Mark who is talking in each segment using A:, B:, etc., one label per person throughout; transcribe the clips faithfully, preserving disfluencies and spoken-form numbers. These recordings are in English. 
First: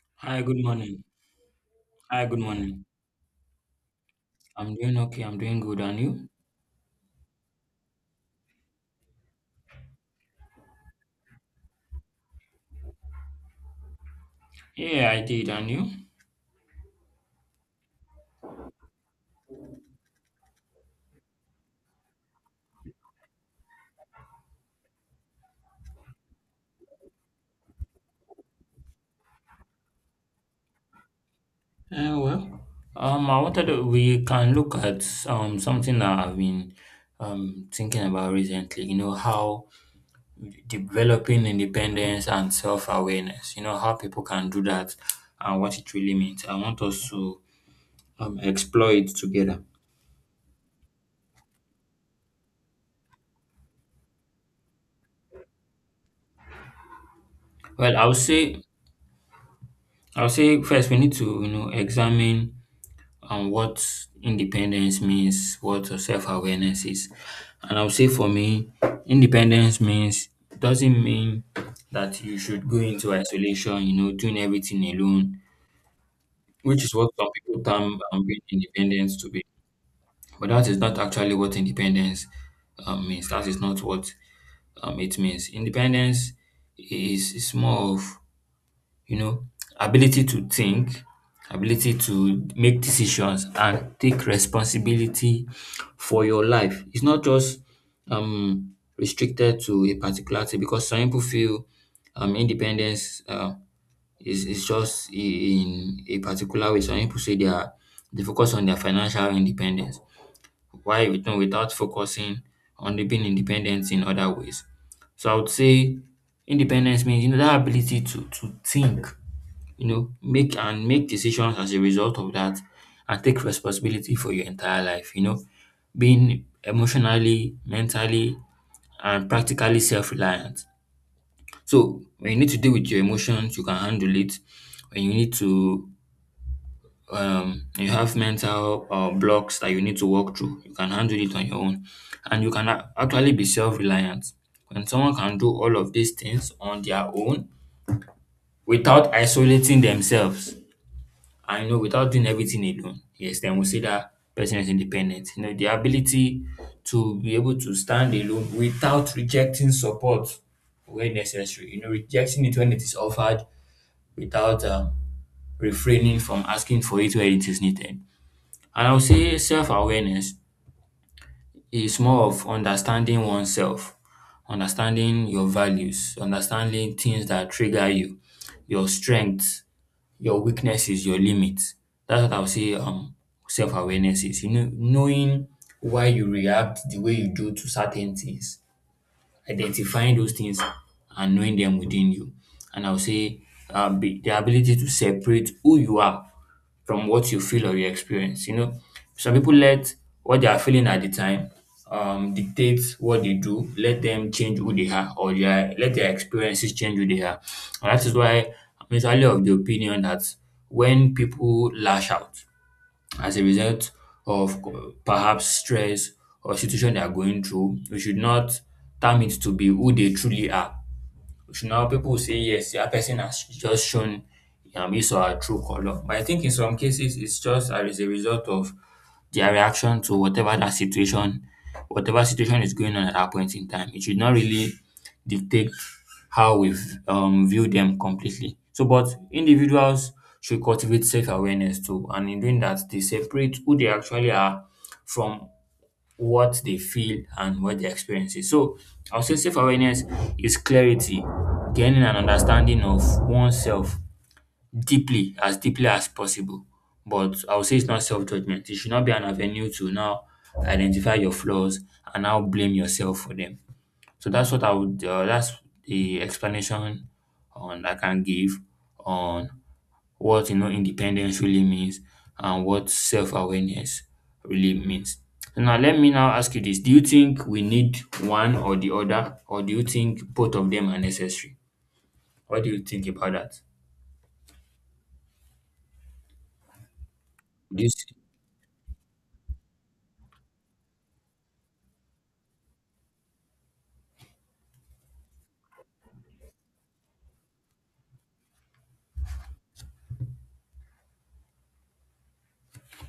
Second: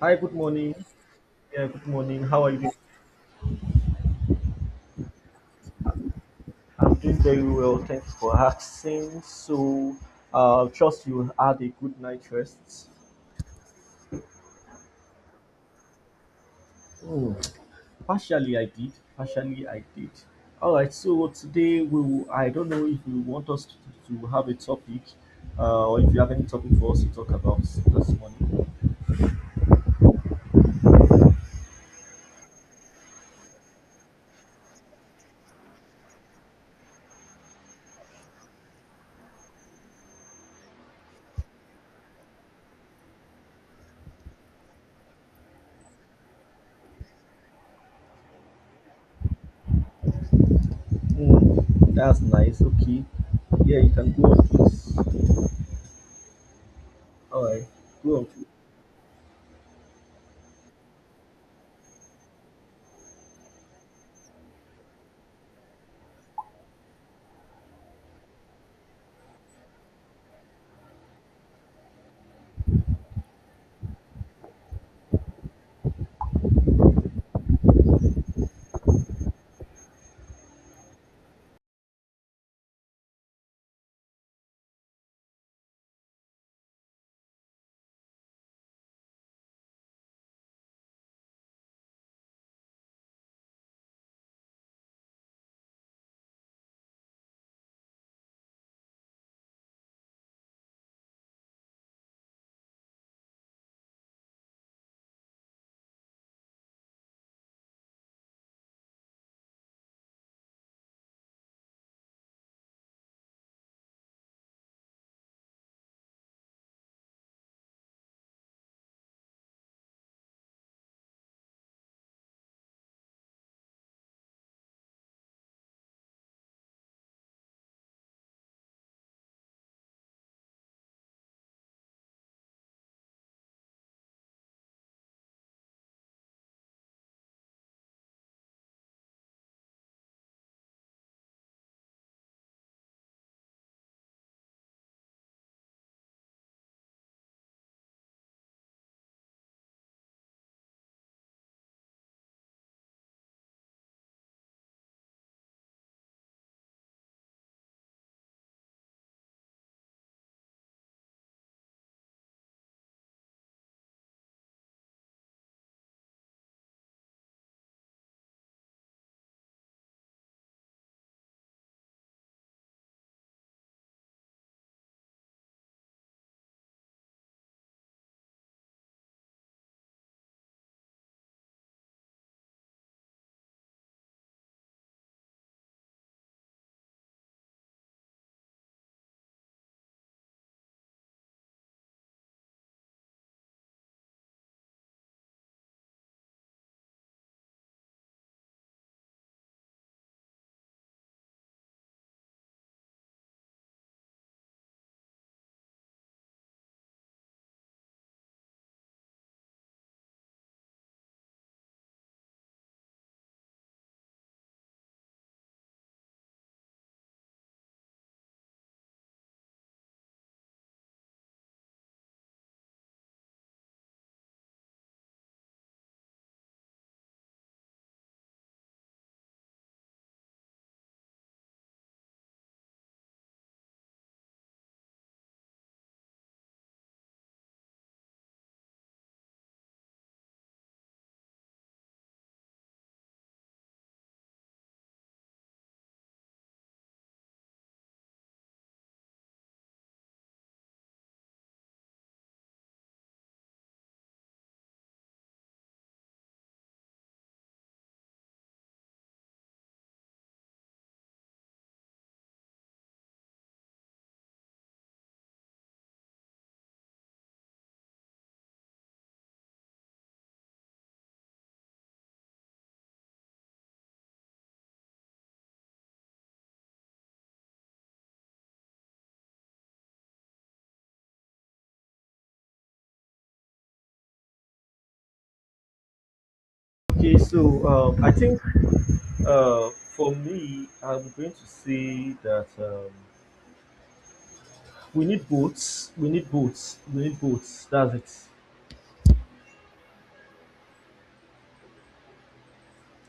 A: Hi, good
B: Hi, good
A: morning.
B: morning.
A: Yeah, good morning.
B: Hi, good
A: How are you doing?
B: morning. I'm doing okay. I'm doing good. And you?
A: I'm doing very well. Thanks for asking. So, uh, trust you had a good night rest.
B: Yeah, I did. And you?
A: Hmm, Partially, I did. Partially, I did. All right. So today we will, I don't know if you want us to, to have a topic, uh, or if you have any topic for us to talk about this morning.
B: Uh, well, um, I wanted to, we can look at um something that I've been um thinking about recently. You know how developing independence and self-awareness. You know how people can do that and what it really means. I want us to um explore it together.
A: Hmm, that's nice. Okay. Yeah, you can go on, please. All right.
B: Well, I would
A: Go on, please.
B: say I would say first we need to you know examine. And what independence means, what self awareness is. And I'll say for me, independence means doesn't mean that you should go into isolation, you know, doing everything alone, which is what some people term um, being independent to be. But that is not actually what independence um, means. That is not what um, it means. Independence is, is more of you know, ability to think, ability to make decisions and take responsibility for your life. It's not just um restricted to a particular thing, because some people feel um independence uh, is is just i- in a particular way. Some people say they are they focus on their financial independence. Why, you know without focusing on the being independent in other ways? So I would say independence means, you know that ability to to think, you know make and make decisions as a result of that, and take responsibility for your entire life, you know being emotionally, mentally, and practically self-reliant. So when you need to deal with your emotions, you can handle it. When you need to, um you have mental uh, blocks that you need to work through, you can handle it on your own. And you can a- actually be self-reliant. When someone can do all of these things on their own without isolating themselves, I know, without doing everything alone, yes, then we say that person is independent. You know, the ability to be able to stand alone without rejecting support where necessary. You know, rejecting it when it is offered, without, um, refraining from asking for it where it is needed. And I would say self awareness is more of understanding oneself, understanding your values, understanding things that trigger you, your strengths, your weakness is your limit. That's what I would say um self-awareness is. You know, knowing why you react the way you do to certain things, identifying those things and knowing them within you. And I would say, um, be, the ability to separate who you are from what you feel or you experience. You know, some people let what they are feeling at the time um, dictate what they do, let them change who they are, or their, let their experiences change who they are. And that is why I'm usually of the opinion that when people lash out as a result of, co- perhaps, stress or situation they are going through, we should not term it to be who they truly are. So now people will say, yes, that person has just shown, um, his or her true color. But I think in some cases it's just as a result of their reaction to whatever that situation, whatever situation is going on at that point in time. It should not really dictate how we, um, view them completely. So, but individuals should cultivate self awareness too, and in doing that, they separate who they actually are from what they feel and what their experience is. So I'll say self awareness is clarity, gaining an understanding of oneself deeply, as deeply as possible. But I'll say it's not self judgment. It should not be an avenue to now identify your flaws and now blame yourself for them. So that's what I would, uh, that's the explanation on I can give on what, you know independence really means and what self-awareness really means. So now let me now ask you this. Do you think we need one or the other, or do you think both of them are necessary? What do you think about that?
A: Okay. So,
B: This
A: um, I think Uh, for me, I'm going to say that um, we need boats. We need boats. We need boats. That's it.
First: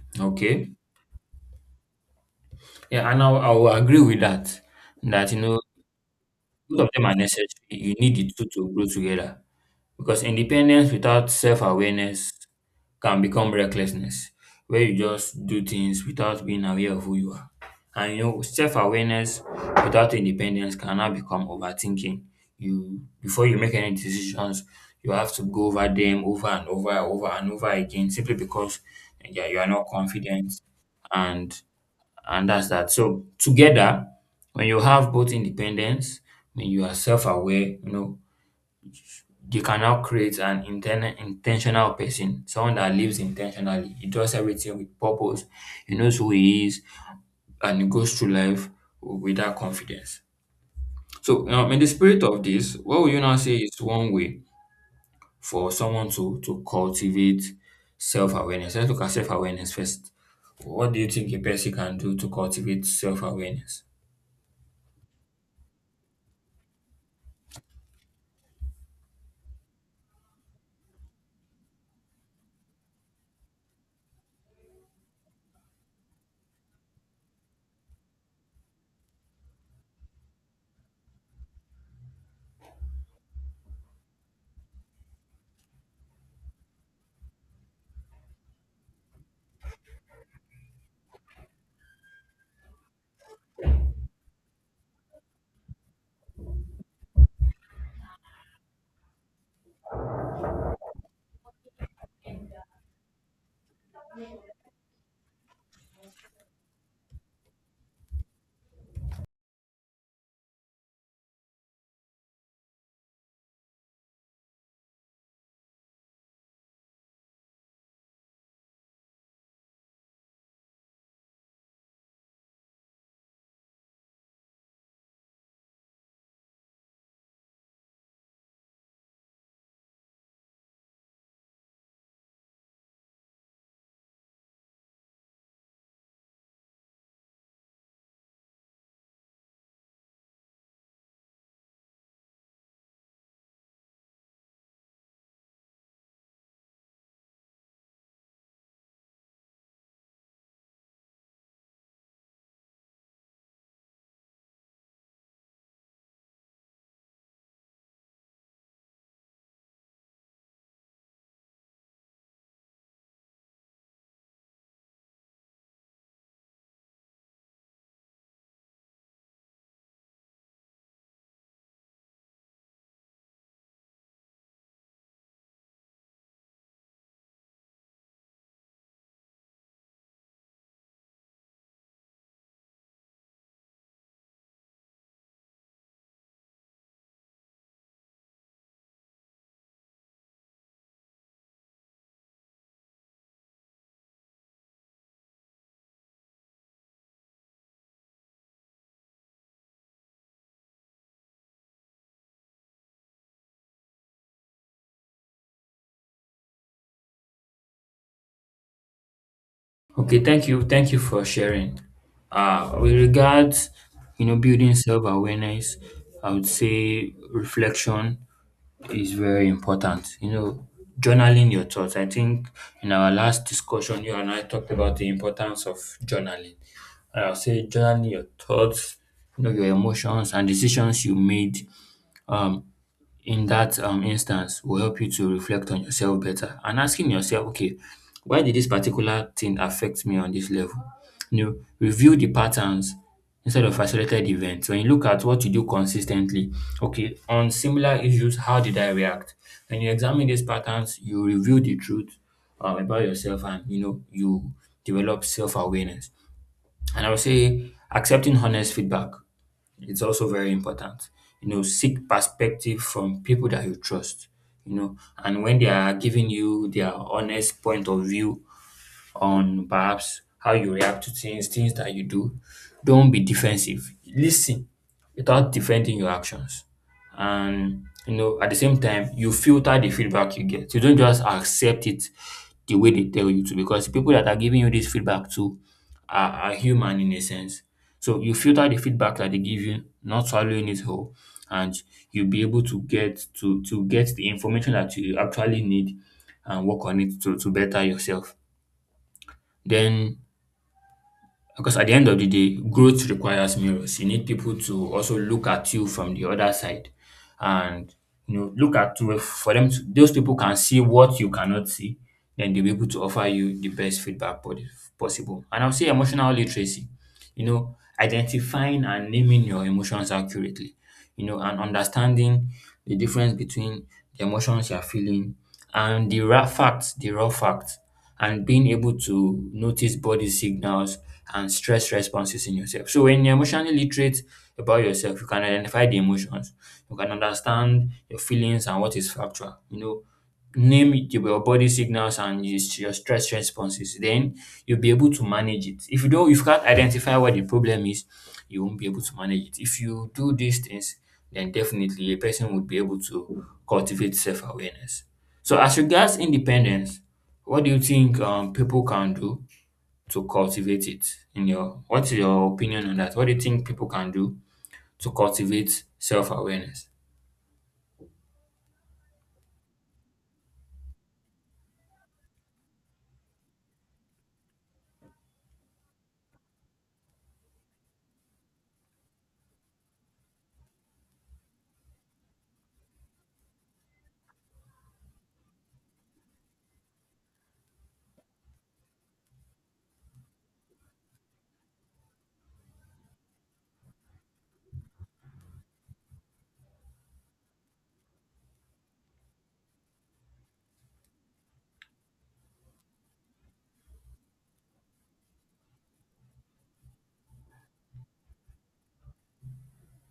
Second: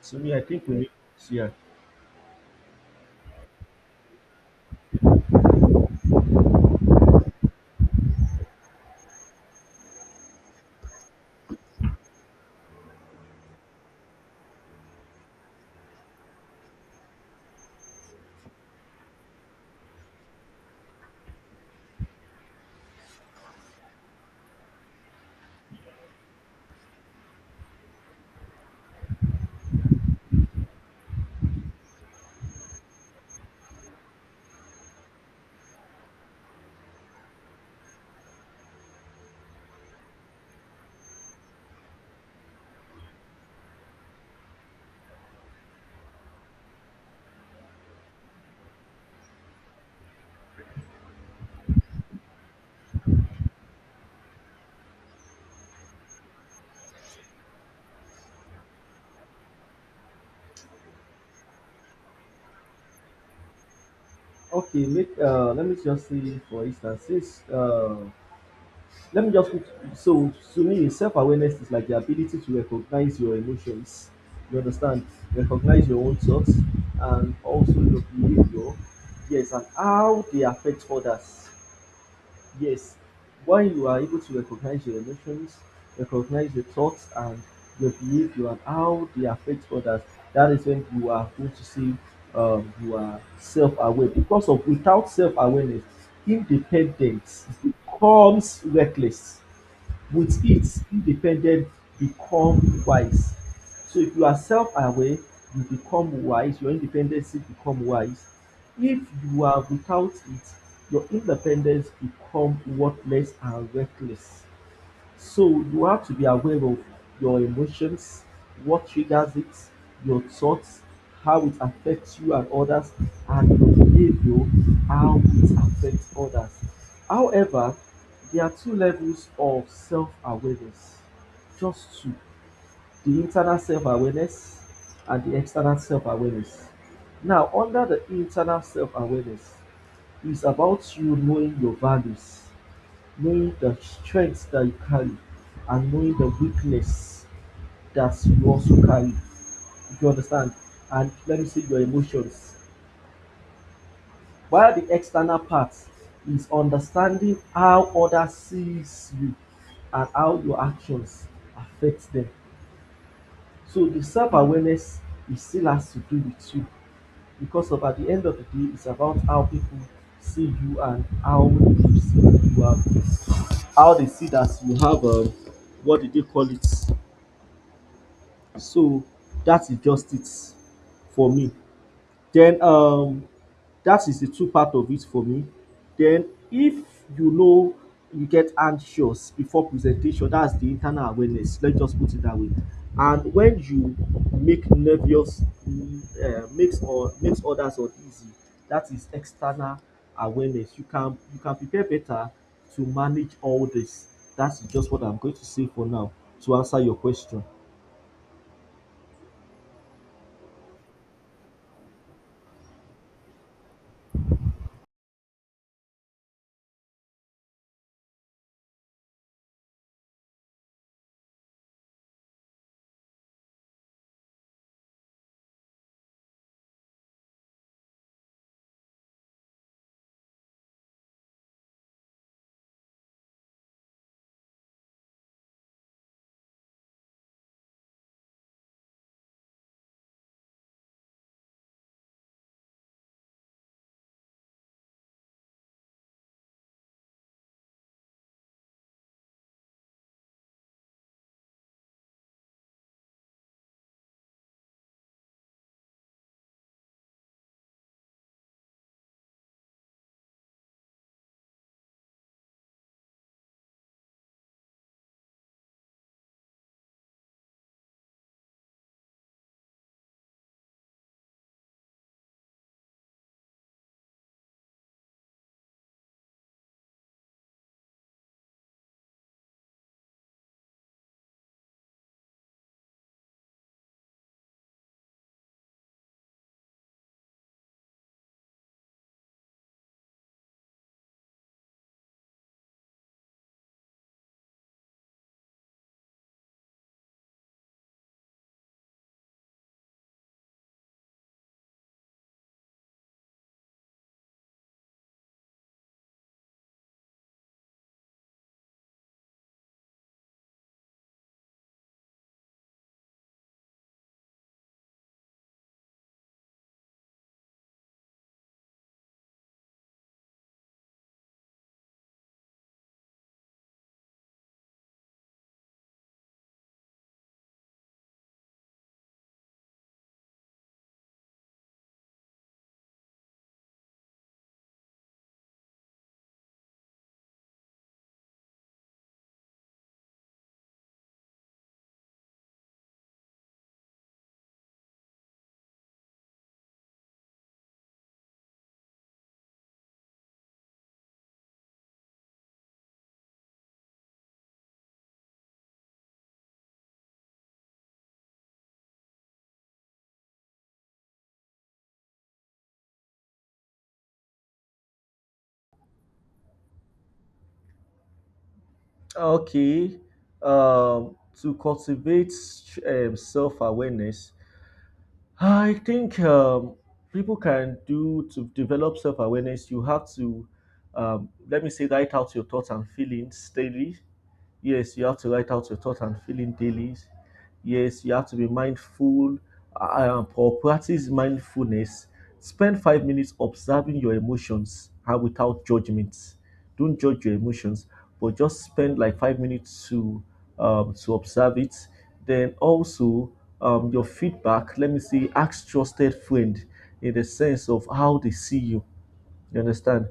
A: To me, I think
B: Okay.
A: we need boats. Yeah.
B: Yeah, and I, will- I will agree with that. That, you know both of them are necessary. You need the two to grow together. Because independence without self awareness can become recklessness, where you just do things without being aware of who you are. And you know, self awareness without independence can now become overthinking. You Before you make any decisions, you have to go over them over and over, over and over again, simply because, yeah, you are not confident, and and that's that. So together, when you have both independence, when you are self aware, you know, you can now create an inten- intentional person, someone that lives intentionally. He does everything with purpose. He knows who he is, and he goes through life with that confidence. So, um, in the spirit of this, what would you now say is one way for someone to to cultivate self awareness? Let's look at self awareness first. What do you think a person can do to cultivate self awareness?
A: Okay, make uh, let me just say, for instance, since uh, let me just put, so to me, self awareness is like the ability to recognize your emotions. You understand? Recognize your own thoughts and also your behavior. Yes, and how they affect others. Yes, when you are able to recognize your emotions, recognize your thoughts and your behavior and how they affect others, that is when you are going to see, um, you are self aware. Because of without self awareness, independence becomes reckless. With it, independent become wise. So if you are self-aware, you become wise. Your independency become wise. If you are without it, your independence become worthless and reckless. So you have to be aware of your emotions, what triggers it, your thoughts, how it affects you and others, and your behavior, how it affects others. However, there are two levels of self awareness, just two: the internal self awareness and the external self awareness. Now, under the internal self awareness, it's about you knowing your values, knowing the strength that you carry, and knowing the weakness that you also carry. If you understand? And let me say your emotions. While the external part is understanding how others sees you and how your actions affect them. So the self-awareness, it still has to do with you, because of at the end of the day it's about how people see you and how you see, you have, how they see that you have, um, what did they call it. So that is just it for me. Then, um that is the two part of it for me. Then if you know you get anxious before presentation, that's the internal awareness. Let's just put it that way. And when you make nervous, uh, makes or makes others uneasy, that is external awareness. You can you can prepare better to manage all this. That's just what I'm going to say for now to answer your question.
B: Okay, thank you. Thank you for sharing. Uh, with regards, you know, building self-awareness, I would say reflection is very important. You know, journaling your thoughts. I think in our last discussion, you and I talked about the importance of journaling. And I'll say journaling your thoughts, you know, your emotions and decisions you made. Um, in that um, instance will help you to reflect on yourself better, and asking yourself, okay, why did this particular thing affect me on this level? You know, review the patterns instead of isolated events. When you look at what you do consistently, okay, on similar issues, how did I react? When you examine these patterns, you reveal the truth, um, about yourself, and you know you develop self-awareness. And I would say accepting honest feedback, it's also very important. You know, seek perspective from people that you trust, you know, and when they are giving you their honest point of view on perhaps how you react to things, things that you do. Don't be defensive. Listen without defending your actions. And, you know, at the same time, you filter the feedback you get. You don't just accept it the way they tell you to, because people that are giving you this feedback to are, are human in a sense. So you filter the feedback that they give you, not swallowing it whole, and you'll be able to get to to get the information that you actually need and work on it to, to better yourself. Then, because at the end of the day, growth requires mirrors. You need people to also look at you from the other side, and you know look at you, for them to, those people can see what you cannot see, then they'll be able to offer you the best feedback, po- possible. And I'll say emotional literacy, you know, identifying and naming your emotions accurately, you know, and understanding the difference between the emotions you're feeling and the raw facts, the raw facts, and being able to notice body signals and stress responses in yourself. So when you're emotionally literate about yourself, you can identify the emotions, you can understand your feelings and what is factual, you know, name the- your body signals and your your stress responses, then you'll be able to manage it. If you don't, if you can't identify what the problem is, you won't be able to manage it. If you do these things, then definitely a person would be able to cultivate self-awareness. So, as regards independence, what do you think, um, people can do to cultivate it? In your, what's your opinion on that? What do you think people can do to cultivate self-awareness?
A: Okay. Um, to cultivate um, self awareness, I think um, people can do to develop self awareness. You have to, um, let me say, write out your thoughts and feelings daily. Yes, you have to write out your thoughts and feeling daily. Yes, you have to be mindful. Uh, um, or practice mindfulness. Spend five minutes observing your emotions and without judgment. Don't judge your emotions, but just spend like five minutes to um, to observe it. Then also, um, your feedback. Let me see. Ask trusted friend in the sense of how they see you. You understand?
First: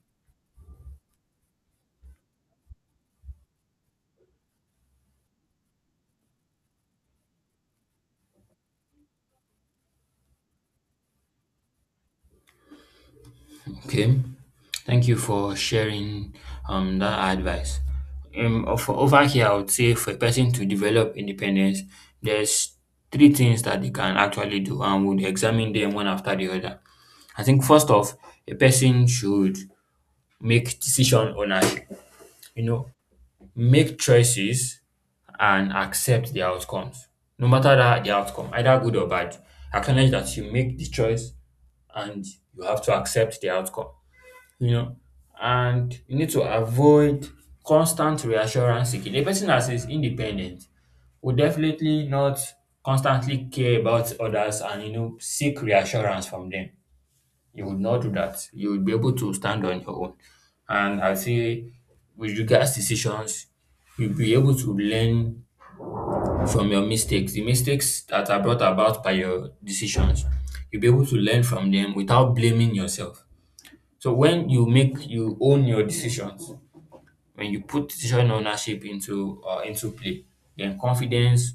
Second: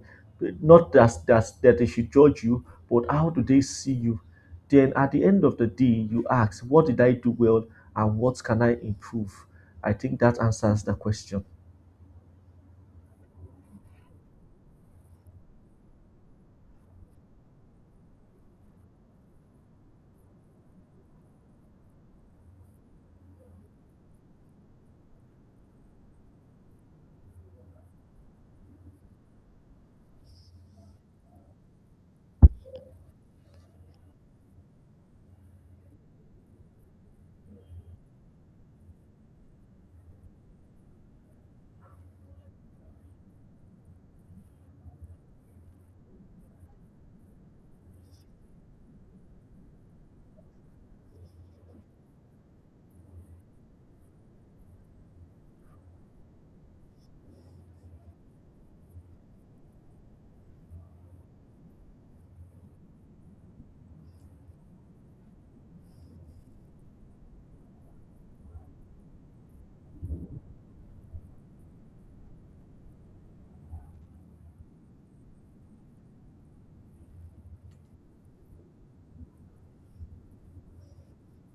A: Not that that that they should judge you, but how do they see you? Then at the end of the day, you ask, what did I do well and what can I improve? I think that answers the question.
B: Okay, thank you for sharing um that advice. Um, for over here, I would say for a person to develop independence, there's three things that they can actually do, and we'll examine them one after the other. I think first off, a person should make decision ownership. You know, make choices and accept the outcomes, no matter that the outcome, either good or bad. Acknowledge that you make the choice, and you have to accept the outcome, you know, and you need to avoid constant reassurance seeking. A person that is independent will definitely not constantly care about others and you know seek reassurance from them. You would not do that. You would be able to stand on your own. And I say, with regards decisions, you'll be able to learn from your mistakes, the mistakes that are brought about by your decisions. You'll be able to learn from them without blaming yourself. So when you make you own your decisions, when you put decision ownership into, uh, into play, then confidence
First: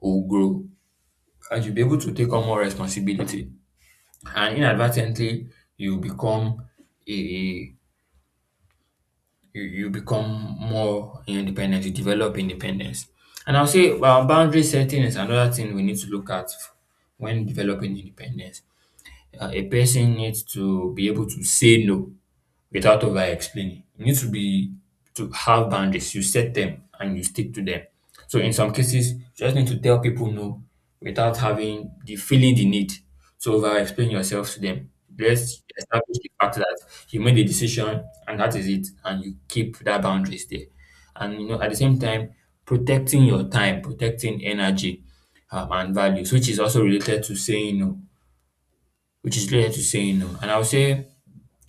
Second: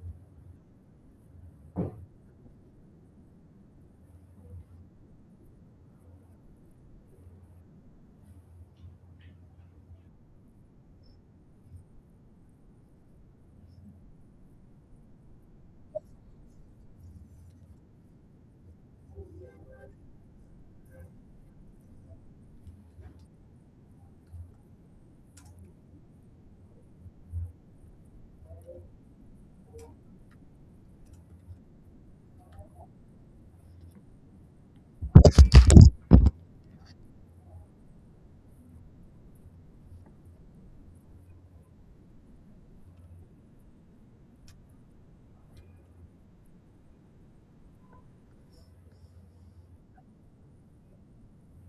B: will grow and you'll be able to take on more responsibility. And inadvertently, you become a you, you become more independent. You develop independence. And I'll say, well, boundary setting is another thing we need to look at when developing independence. Uh, a person needs to be able to say no without over explaining. You need to be to have boundaries. You set them and you stick to them. So in some cases, you just need to tell people no without having the feeling the need to over explain yourself to them. Let's establish the fact that you made a decision and that is it, and you keep that boundaries there. And you know, at the same time, protecting your time, protecting energy um, and values, which is also related to saying no, which is related to saying no. And I would say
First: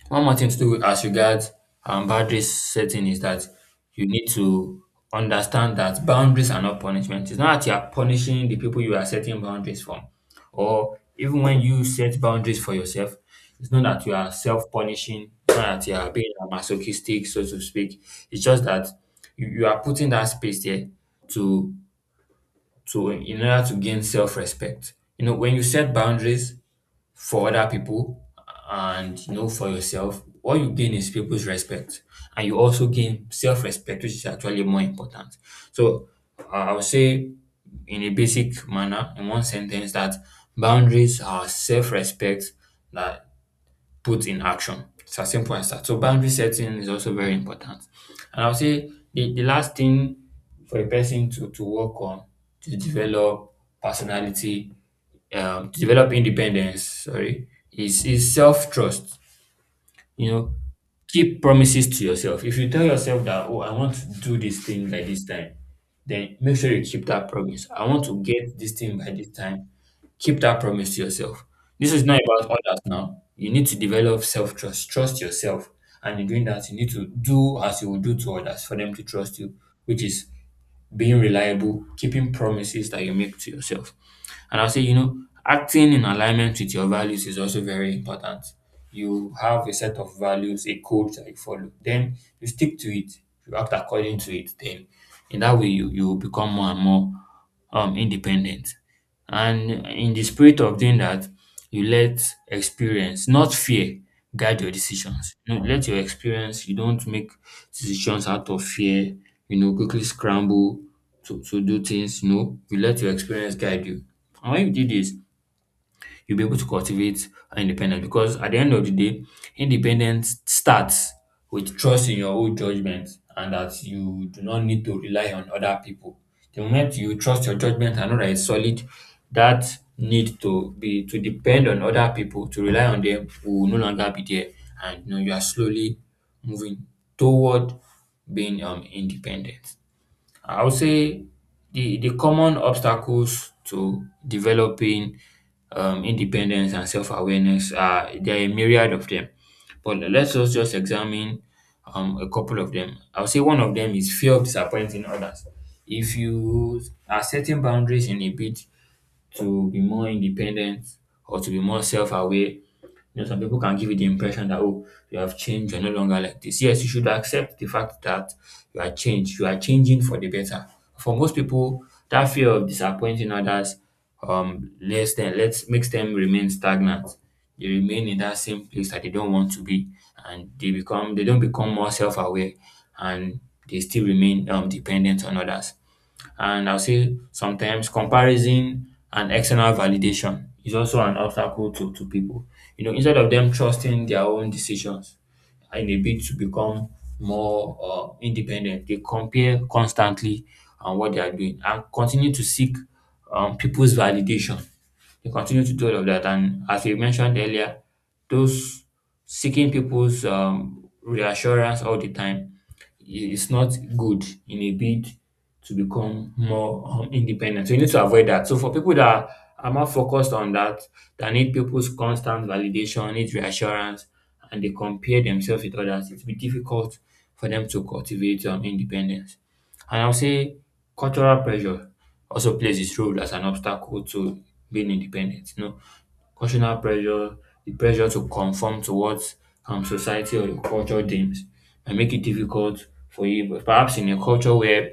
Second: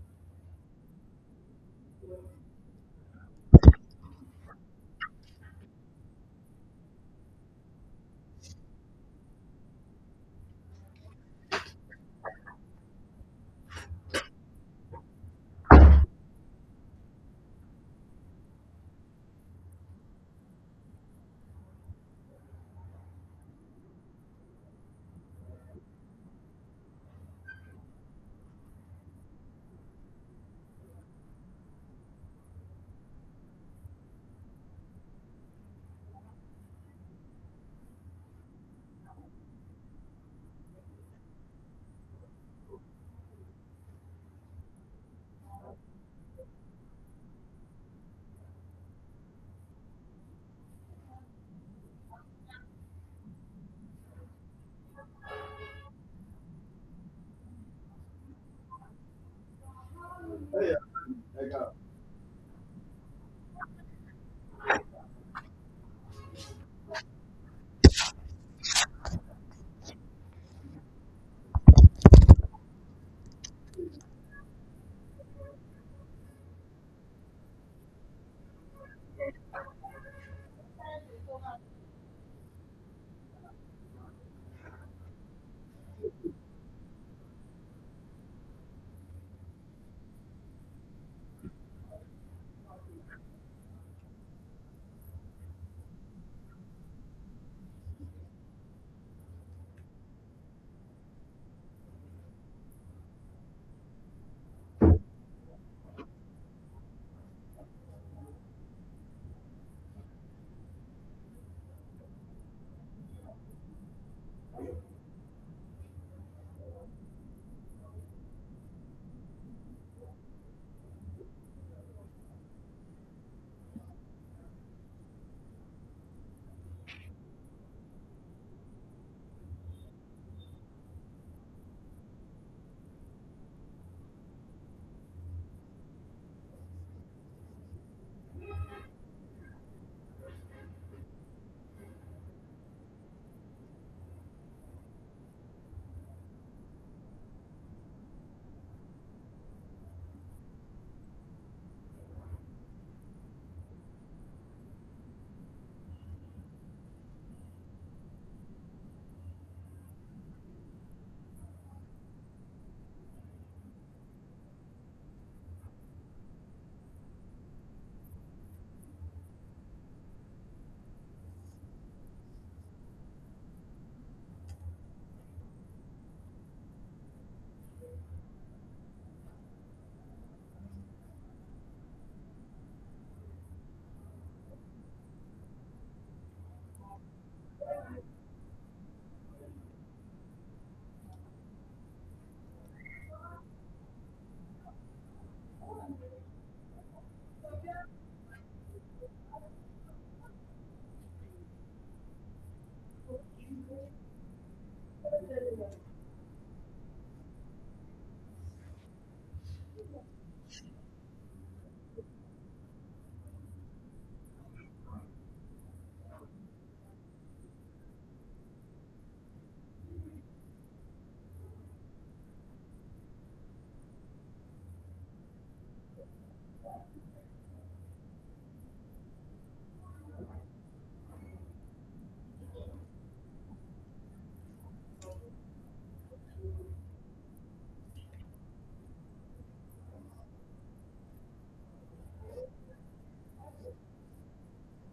B: one more thing to do as regards um, boundaries setting is that you need to understand that boundaries are not punishment. It's not that you are punishing the people you are setting boundaries from, or even when you set boundaries for yourself, it's not that you are self punishing, it's not that you are being masochistic, so to speak. It's just that you, you are putting that space there to to in order to gain self respect. You know, when you set boundaries, for other people and you know for yourself what you gain is people's respect and you also gain self-respect which is actually more important. So i I would say in a basic manner in one sentence that boundaries are self-respect, that put in action it's as simple as that. So boundary setting is also very important. And I would say the, the last thing for a person to, to work on, to develop personality, um, to develop independence, sorry, is, is self trust. You know, keep promises to yourself. If you tell yourself that, oh, I want to do this thing by this time, then make sure you keep that promise. I want to get this thing by this time. Keep that promise to yourself. This is not about others now. You need to develop self trust, trust yourself. And in doing that, you need to do as you would do to others for them to trust you, which is being reliable, keeping promises that you make to yourself. And I'll say, you know, acting in alignment with your values is also very important. You have a set of values, a code that you follow. Then you stick to it. You act according to it. Then in that way, you, you will become more and more um, independent. And in the spirit of doing that, you let experience, not fear, guide your decisions. You know, let your experience, you don't make decisions out of fear, you know, quickly scramble to, to do things, you know, you let your experience guide you. And when you do this, you'll be able to cultivate independence because at the end of the day, independence starts with trust in your own judgment and that you do not need to rely on other people. The moment you trust your judgment and know that it's solid, that need to be to depend on other people, to rely on them will no longer be there. And you know, you are slowly moving toward being um independent. I would say the the common obstacles to developing um, independence and self awareness are there are a myriad of them, but let's just just examine um, a couple of them. I would say one of them is fear of disappointing others. If you are setting boundaries in a bid to be more independent or to be more self-aware. You know, some people can give you the impression that oh, you have changed, you're no longer like this. Yes, you should accept the fact that you are changed, you are changing for the better. For most people, that fear of disappointing others um less than let's makes them remain stagnant. They remain in that same place that they don't want to be and they become they don't become more self-aware and they still remain um dependent on others. And I'll say sometimes comparison and external validation is also an obstacle to, to people. You know, instead of them trusting their own decisions in a bid to become more uh, independent, they compare constantly on what they are doing and continue to seek um, people's validation. They continue to do all of that. And as we mentioned earlier, those seeking people's um, reassurance all the time it's not good in a bid to become more um, independent. So you need to avoid that. So for people that are more focused on that, that need people's constant validation, need reassurance, and they compare themselves with others, it will be difficult for them to cultivate um, independence. And I'll say cultural pressure also plays its role as an obstacle to being independent. You know, cultural pressure, the pressure to conform to what um, society or the culture deems, and make it difficult for you. But perhaps in a culture where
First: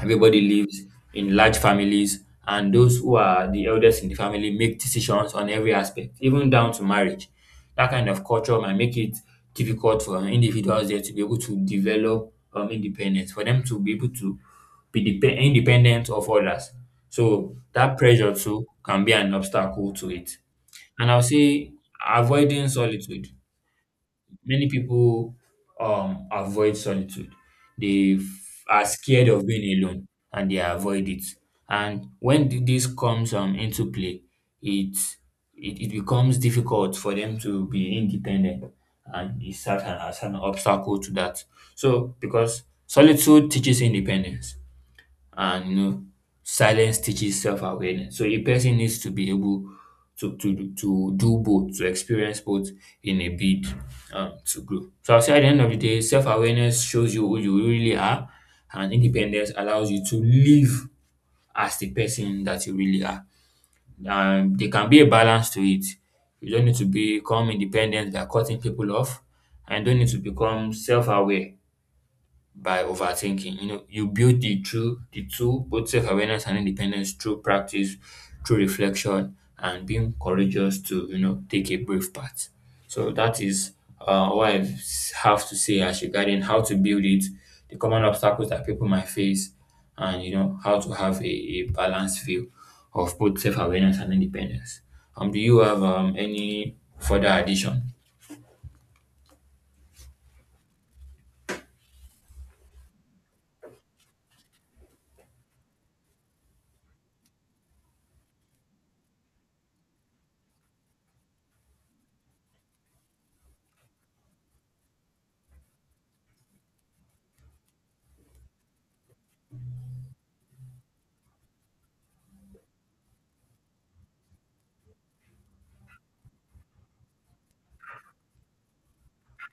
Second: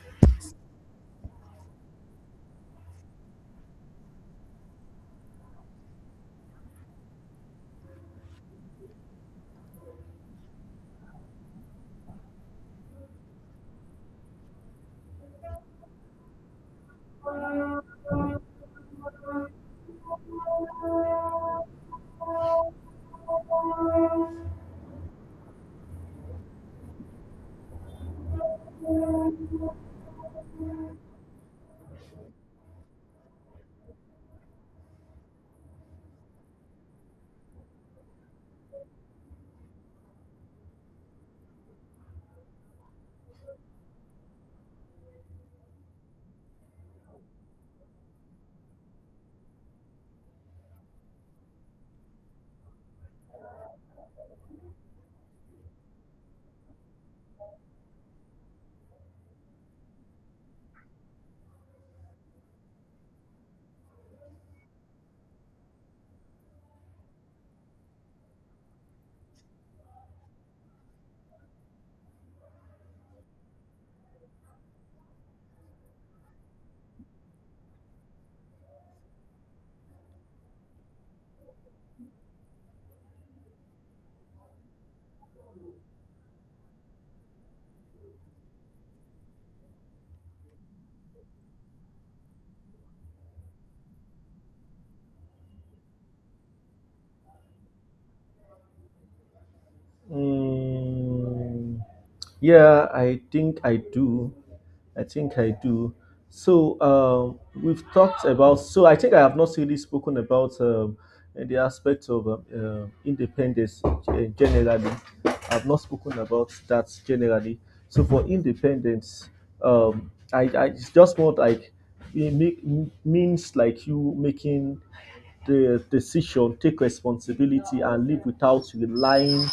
B: everybody lives in large families, and those who are the eldest in the family make decisions on every aspect, even down to marriage. That kind of culture might make it difficult for individuals there to be able to develop um, independence, for them to be able to be dep- independent of others. So that pressure too can be an obstacle to it. And I'll say avoiding solitude. Many people um avoid solitude. They f- are scared of being alone and they avoid it. And when th- this comes um into play, it it, it becomes difficult for them to be independent and it's certain as an obstacle to that. So because solitude teaches independence and you know silence teaches self-awareness, so a person needs to be able to to to do both, to experience both in a bid um to grow. So I'll say at the end of the day self-awareness shows you who you really are and independence allows you to live as the person that you really are. Um there can be a balance to it. You don't need to become independent by cutting people off and you don't need to become self-aware by overthinking. You know, you build the true the two, both self-awareness and independence through practice, through reflection, and being courageous to, you know, take a brave path. So that is uh, what I have to say as regarding how to build it, the common obstacles that people might face, and you know, how to have a, a balanced view of both self-awareness and independence. Um, do you have um, any further addition?
A: Mm, yeah, I think I do. I think I do. So, um, we've talked about. So I think I have not really spoken about um, the aspect of um, uh, independence uh, generally. I've not spoken about that generally. So for independence, um, I, I it's just more like it make, means like you making the decision, take responsibility, and live without relying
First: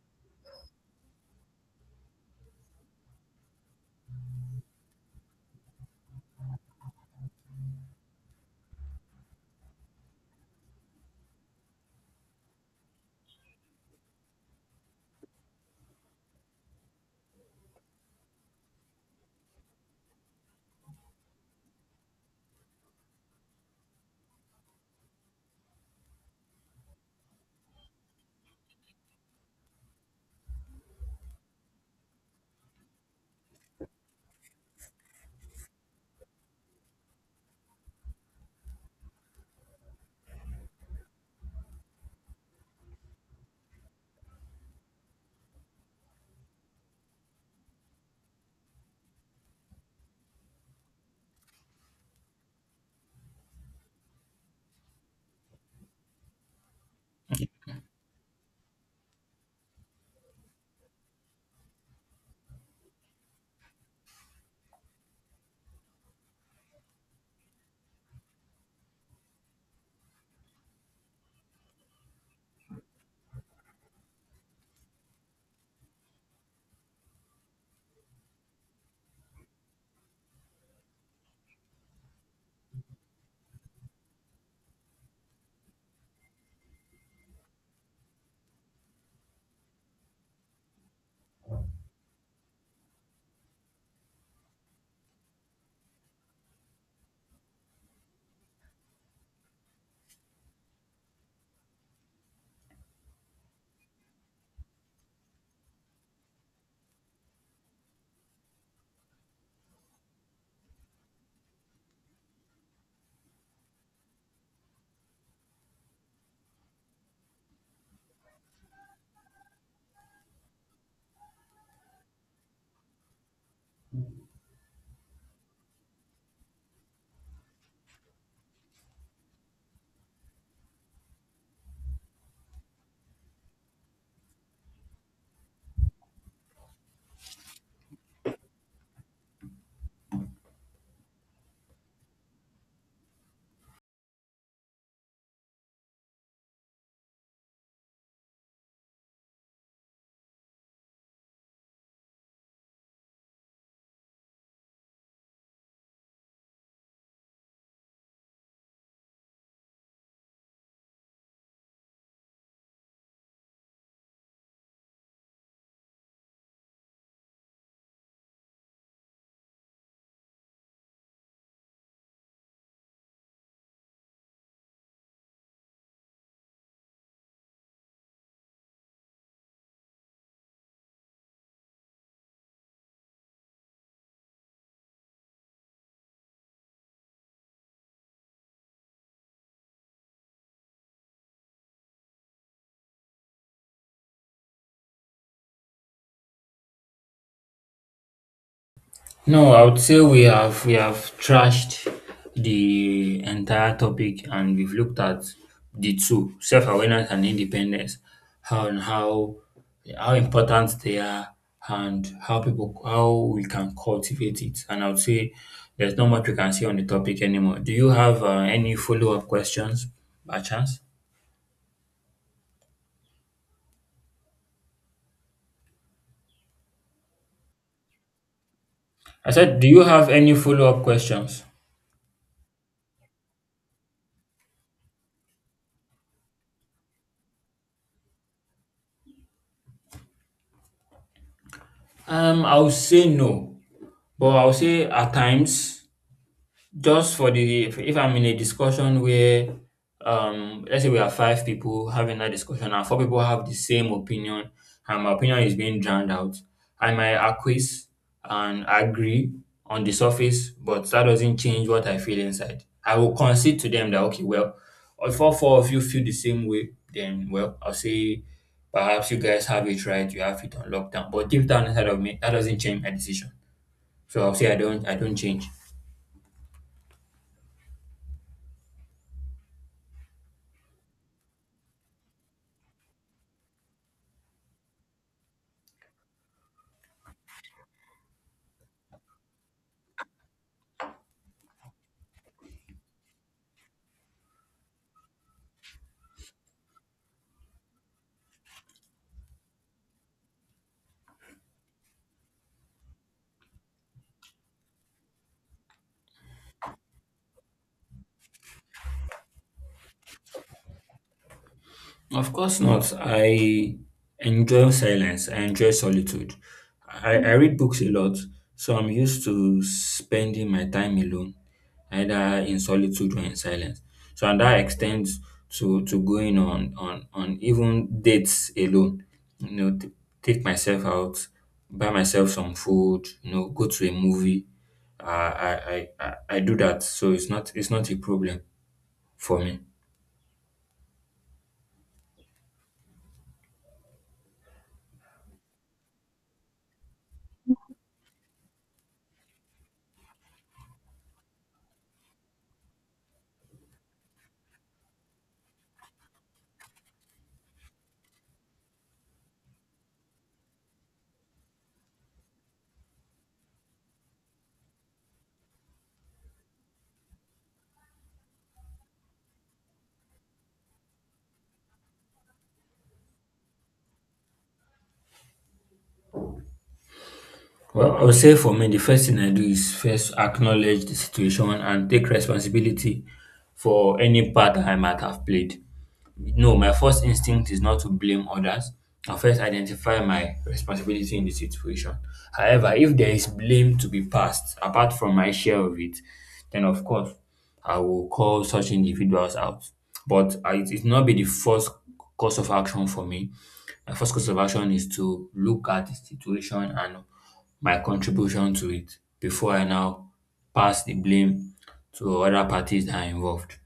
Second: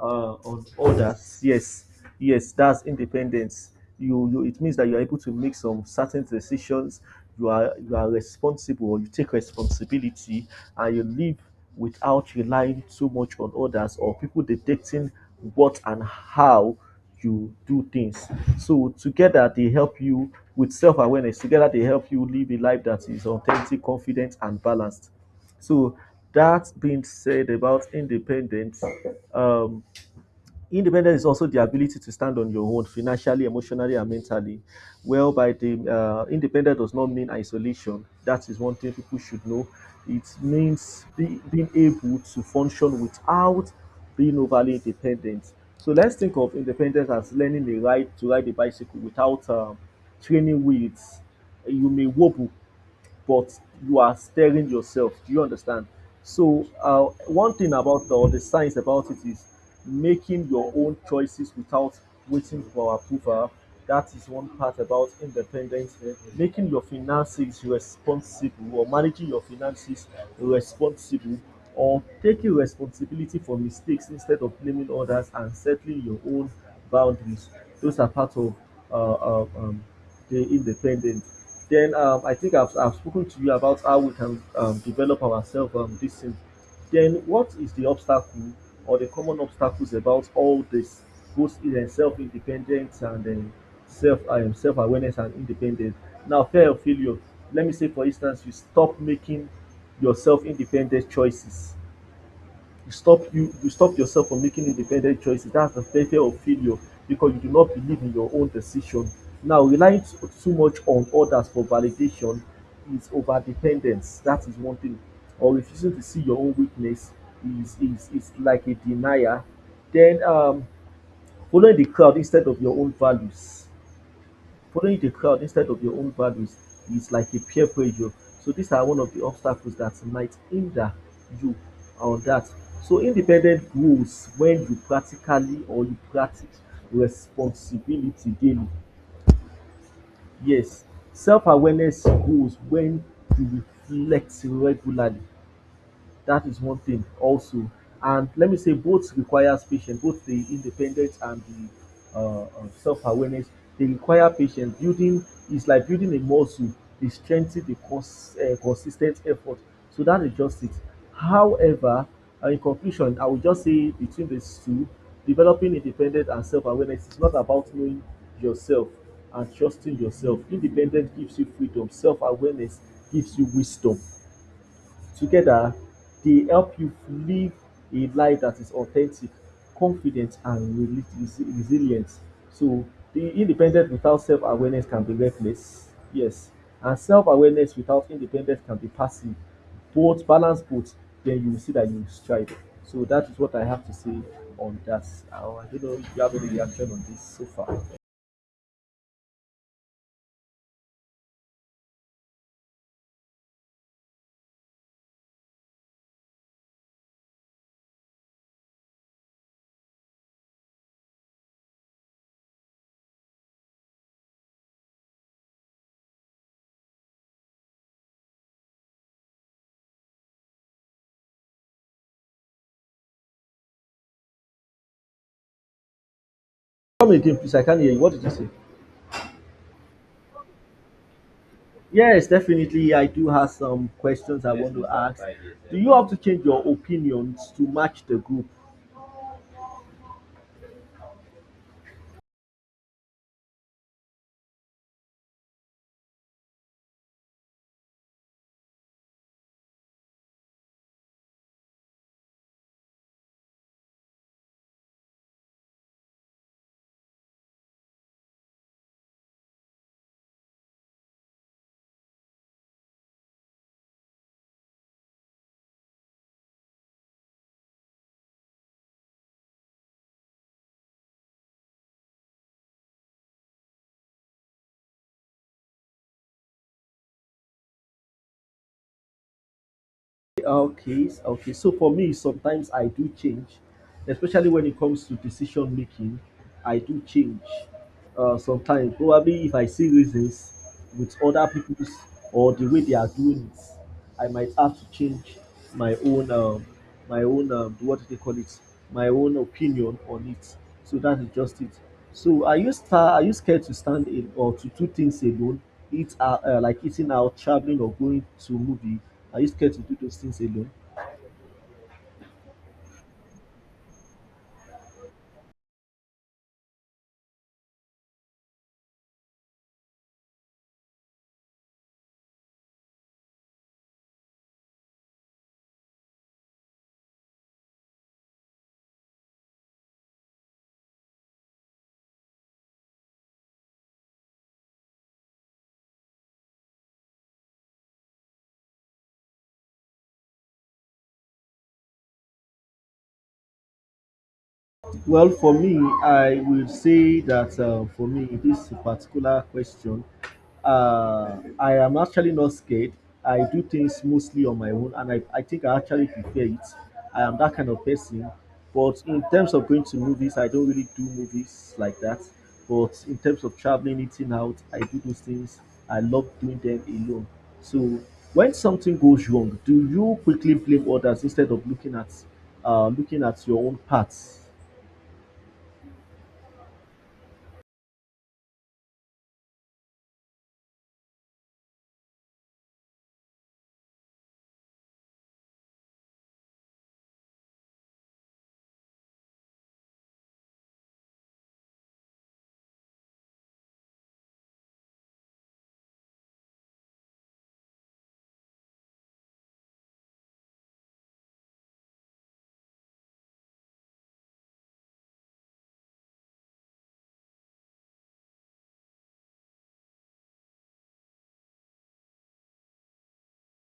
A: uh, on others. Yes, yes, that's independence. You, you, it means that you are able to make some certain decisions. You are, you are responsible. You take responsibility, and you live without relying too much on others or people dictating what and how you do things. So together they help you with self-awareness. Together they help you live a life that is authentic, confident, and balanced. So, that being said about independence, um, independence is also the ability to stand on your own financially, emotionally, and mentally. Well, by the, uh, independent does not mean isolation. That is one thing people should know. It means be, being able to function without being overly independent. So let's think of independence as learning the right to ride a bicycle without, um, training wheels. You may wobble, but you are stirring yourself. Do you understand? So, uh, one thing about, or the science about it is making your own choices without waiting for approval. That is one part about independence. Making your finances responsible, or managing your finances responsible, or taking responsibility for mistakes instead of blaming others, and settling your own boundaries. Those are part of uh, uh, um, the independent. Then, um, I think I've, I've spoken to you about how we can, um, develop ourselves, um, this thing. Then what is the obstacle, or the common obstacles about all this? Both in, uh, self-independence, and then self um, self-awareness and independence. Now, fear of failure. Let me say, for instance, you stop making yourself independent choices. You stop you you stop yourself from making independent choices. That's the fear of failure, because you do not believe in your own decision. Now, relying too much on others for validation is over dependence. That is one thing. Or refusing to see your own weakness is is, is like a denier. Then, um following the crowd instead of your own values. Following the crowd instead of your own values is like a peer pressure. So these are one of the obstacles that might hinder you on that. So independent grows when you practically, or you practice responsibility daily. Yes, self awareness grows when you reflect regularly. That is one thing also. And let me say both requires patience, both the independence and the uh, uh, self-awareness. They require patience. Building is like building a muscle. They strengthen the cons- uh, consistent effort. So that is just it. However, uh, in conclusion, I would just say between these two, developing independence and self-awareness is not about knowing yourself and trusting yourself. Independence gives you freedom. Self-awareness gives you wisdom. Together, they help you live a life that is authentic, confident, and reli- resilient. So, the independent without self awareness can be reckless. Yes. And self awareness without independence can be passive. Both balance both, then you will see that you strive. So, that is what I have to say on that. Uh, I don't know if you have any reaction on this so far.
B: No, I would say we have we have trashed the entire topic and we've looked at the two, self-awareness and independence, how and how how important they are and how people how we can cultivate it. And I would say there's not much we can say on the topic anymore. Do you have uh, any follow-up questions by chance?
A: Come again, please. I can't hear you. What did you say?
B: I said, do you have any follow-up questions?
A: Yes, definitely. I do have some questions I. Yes, want to, those are ask. Five. Do. Yeah, you have to change your opinions to match the group?
B: Um, I would say no, but I would say at times just for the if, if I'm in a discussion where um let's say we are five people having that discussion and four people have the same opinion and my opinion is being drowned out, I might acquiesce and agree on the surface, but that doesn't change what I feel inside. I will concede to them that okay, well, if all four of you feel the same way, then well, I'll say perhaps you guys have it right, you have it on lockdown. But deep down inside of me, that doesn't change my decision. So I'll say I don't I don't change.
A: Okay, s- okay. So for me, sometimes I do change, especially when it comes to decision making. I do change, uh, sometimes, probably if I see reasons with other people's, or the way they are doing it, I might have to change my own. Um, my own, um, what do they call it, my own opinion on it. So that is just it. So are you star are you scared to stand in or to do things alone, eat out, uh, like eating out, traveling, or going to movie? Are you scared to do those things alone?
B: Of course not. I enjoy silence. I enjoy solitude. I, I read books a lot, so I'm used to spending my time alone, either in solitude or in silence. So and that extends to, to going on, on on even dates alone. You know, t- take myself out, buy myself some food, you know, go to a movie. Uh, I, I I I do that, so it's not it's not a problem for me.
A: Well, for me, I will say that, uh, for me, this particular question, uh, I am actually not scared. I do things mostly on my own, and I, I think I actually prefer it. I am that kind of person. But in terms of going to movies, I don't really do movies like that. But in terms of traveling, eating out, I do those things. I love doing them alone. So when something goes wrong, do you quickly blame others instead of looking at uh, looking at your own parts?
B: Well, I would say for me, the first thing I do is first acknowledge the situation and take responsibility for any part I might have played. No, my first instinct is not to blame others. I first identify my responsibility in the situation. However, if there is blame to be passed apart from my share of it, then of course I will call such individuals out. But I, it will not be the first course of action for me. My first course of action is to look at the situation and my contribution to it before I now pass the blame to other parties that are involved.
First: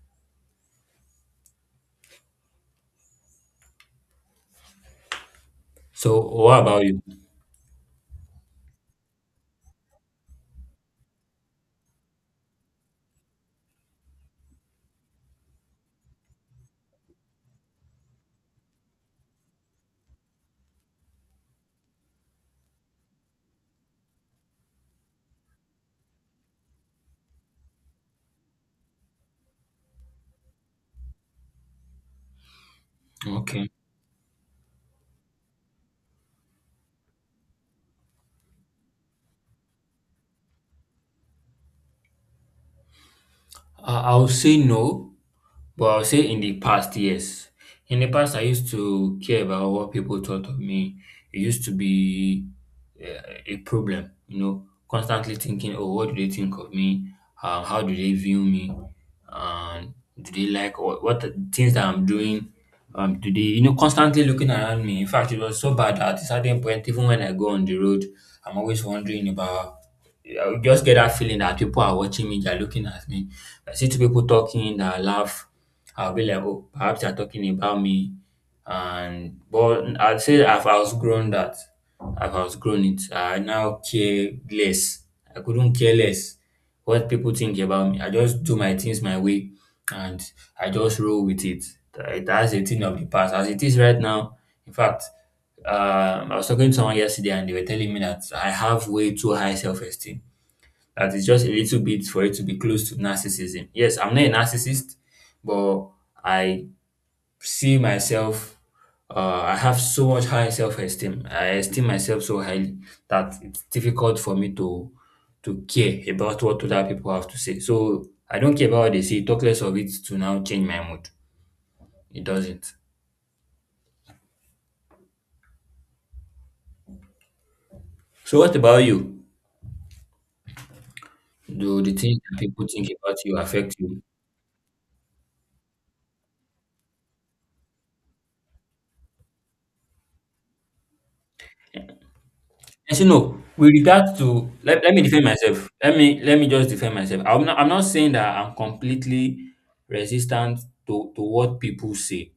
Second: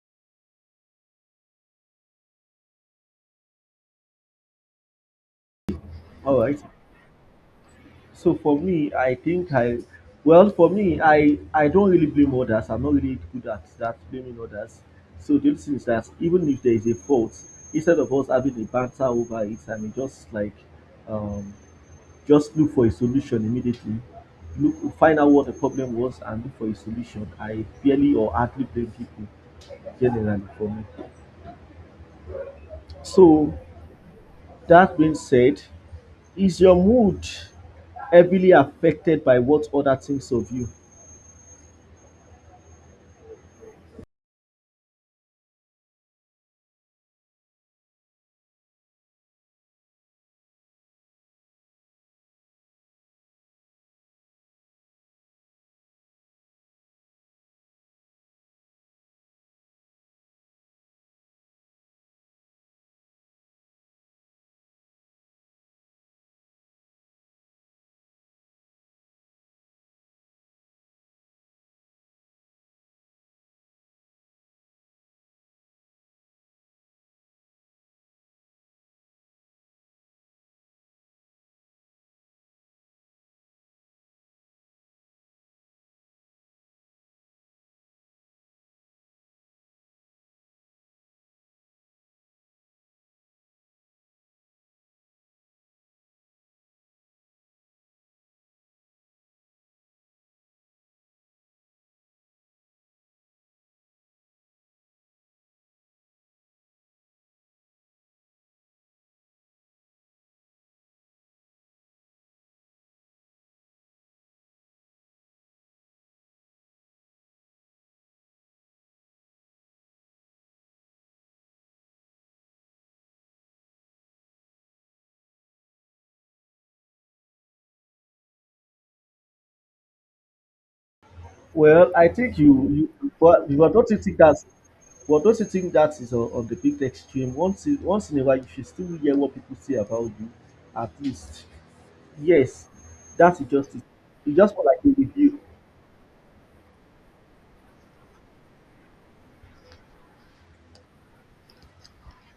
B: So,
A: All right.
B: what about you?
A: So for me, I think I, well, for me, I I don't really blame others. I'm not really good at that blaming others. So the only thing is that even if there is a fault, instead of us having a banter over it, I mean, just like, um, just look for a solution immediately. Look, find out what the problem was and look for a solution. I barely or hardly blame people generally for me. So
B: Okay.
A: that being said, is your mood heavily affected by what other thinks of you?
B: Uh, I'll say no. But I'll say in the past, yes. In the past, I used to care about what people thought of me. It used to be uh, a problem, you know, constantly thinking, oh, what do they think of me? Uh, how do they view me? Um, do they like what, what the things that I'm doing? Um, do they, you know, constantly looking around me? In fact, it was so bad that at a certain point, even when I go on the road, I'm always wondering about. I would just get that feeling that people are watching me, they're looking at me. I see two people talking, that I laugh I'll be like, oh, perhaps you're talking about me. And but I'd say I've outgrown that. I've outgrown it. I now care less. I couldn't care less what people think about me. I just do my things my way and I just roll with it. That- That's a thing of the past. As it is right now, in fact, um, I was talking to someone yesterday and they were telling me that I have way too high self esteem that is just a little bit for it to be close to narcissism. Yes, I'm not a narcissist, but I see myself. Uh, I have so much high self-esteem. I esteem myself so highly that it's difficult for me to to care about what other people have to say. So I don't care about what they say. Talk less of it to now change my mood. It doesn't. So what about you? Do
A: Well,
B: the
A: I
B: things that
A: think
B: people think
A: you you
B: about you
A: but but don't you are
B: affect you?
A: not think that's, but don't you think that is on, on the bit extreme? Once in, once in a while, you should still hear what people say about you, at least. Yes,
B: And so
A: that's
B: no, with
A: just it.
B: regards
A: It's
B: to
A: just more
B: let,
A: like a
B: let me defend
A: review.
B: myself. Let me let me just defend myself. I'm not I'm not saying that I'm completely resistant to, to what people say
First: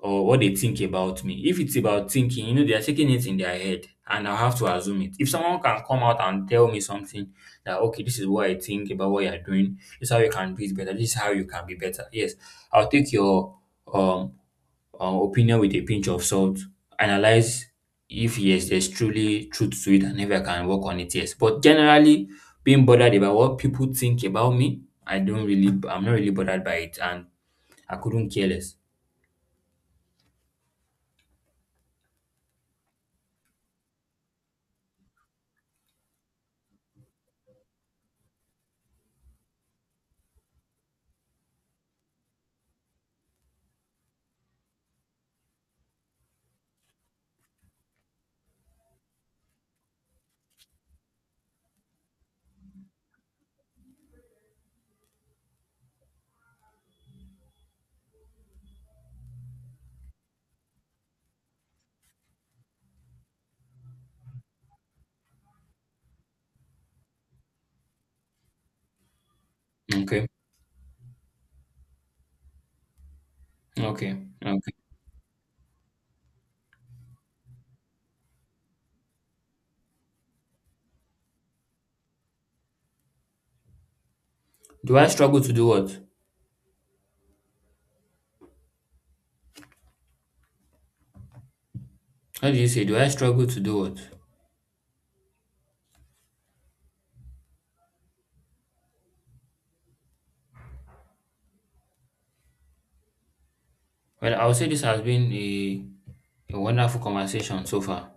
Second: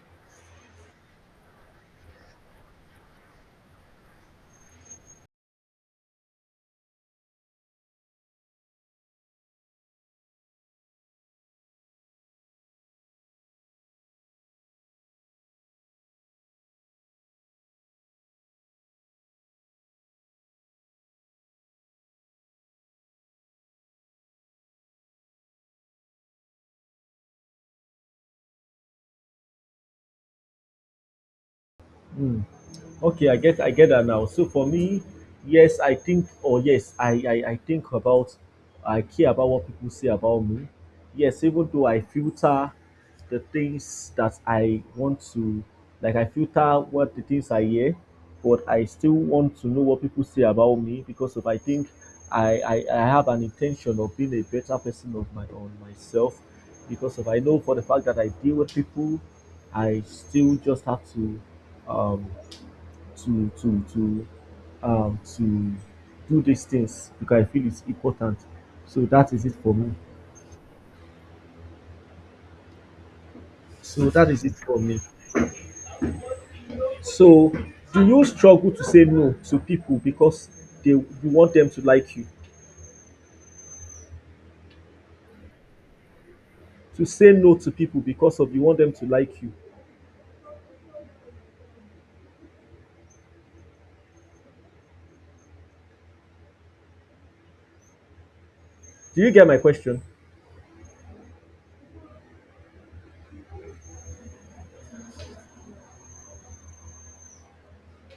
B: or what they think about me. If it's about thinking, you know, they are taking it in their head and I have to assume it. If someone can come out and tell me something that okay, this is what I think about what you're doing, this is how you can do it better, this is how you can be better. Yes, I'll take your um um, opinion with a pinch of salt. Analyze if yes, there's truly truth to it, and if I can work on it, yes. But generally, being bothered about what people think about me, I don't really, I'm not really bothered by it, and I couldn't care less.
A: Mm. Okay, I get I get that now. So for me, yes, I think, or yes, I, I I think about, I care about what people say about me. Yes, even though I filter the things that I want to, like I filter what the things I hear, but I still want to know what people say about me, because if I think, I, I, I have an intention of being a better person of my on myself, because if I know for the fact that I deal with people, I still just have to, um, to to to um to do these things because I feel it's important. So that is it for me.
B: Okay,
A: So
B: okay,
A: that is it
B: okay.
A: for me. So, do you struggle to say no to people because they you want them to like you?
B: Do I struggle to do what?
A: To say no to people because of you want them to like you.
B: How do you say? Do I struggle to do what?
A: Do you get my question?
B: Well, I would say this has been a, a wonderful conversation so far.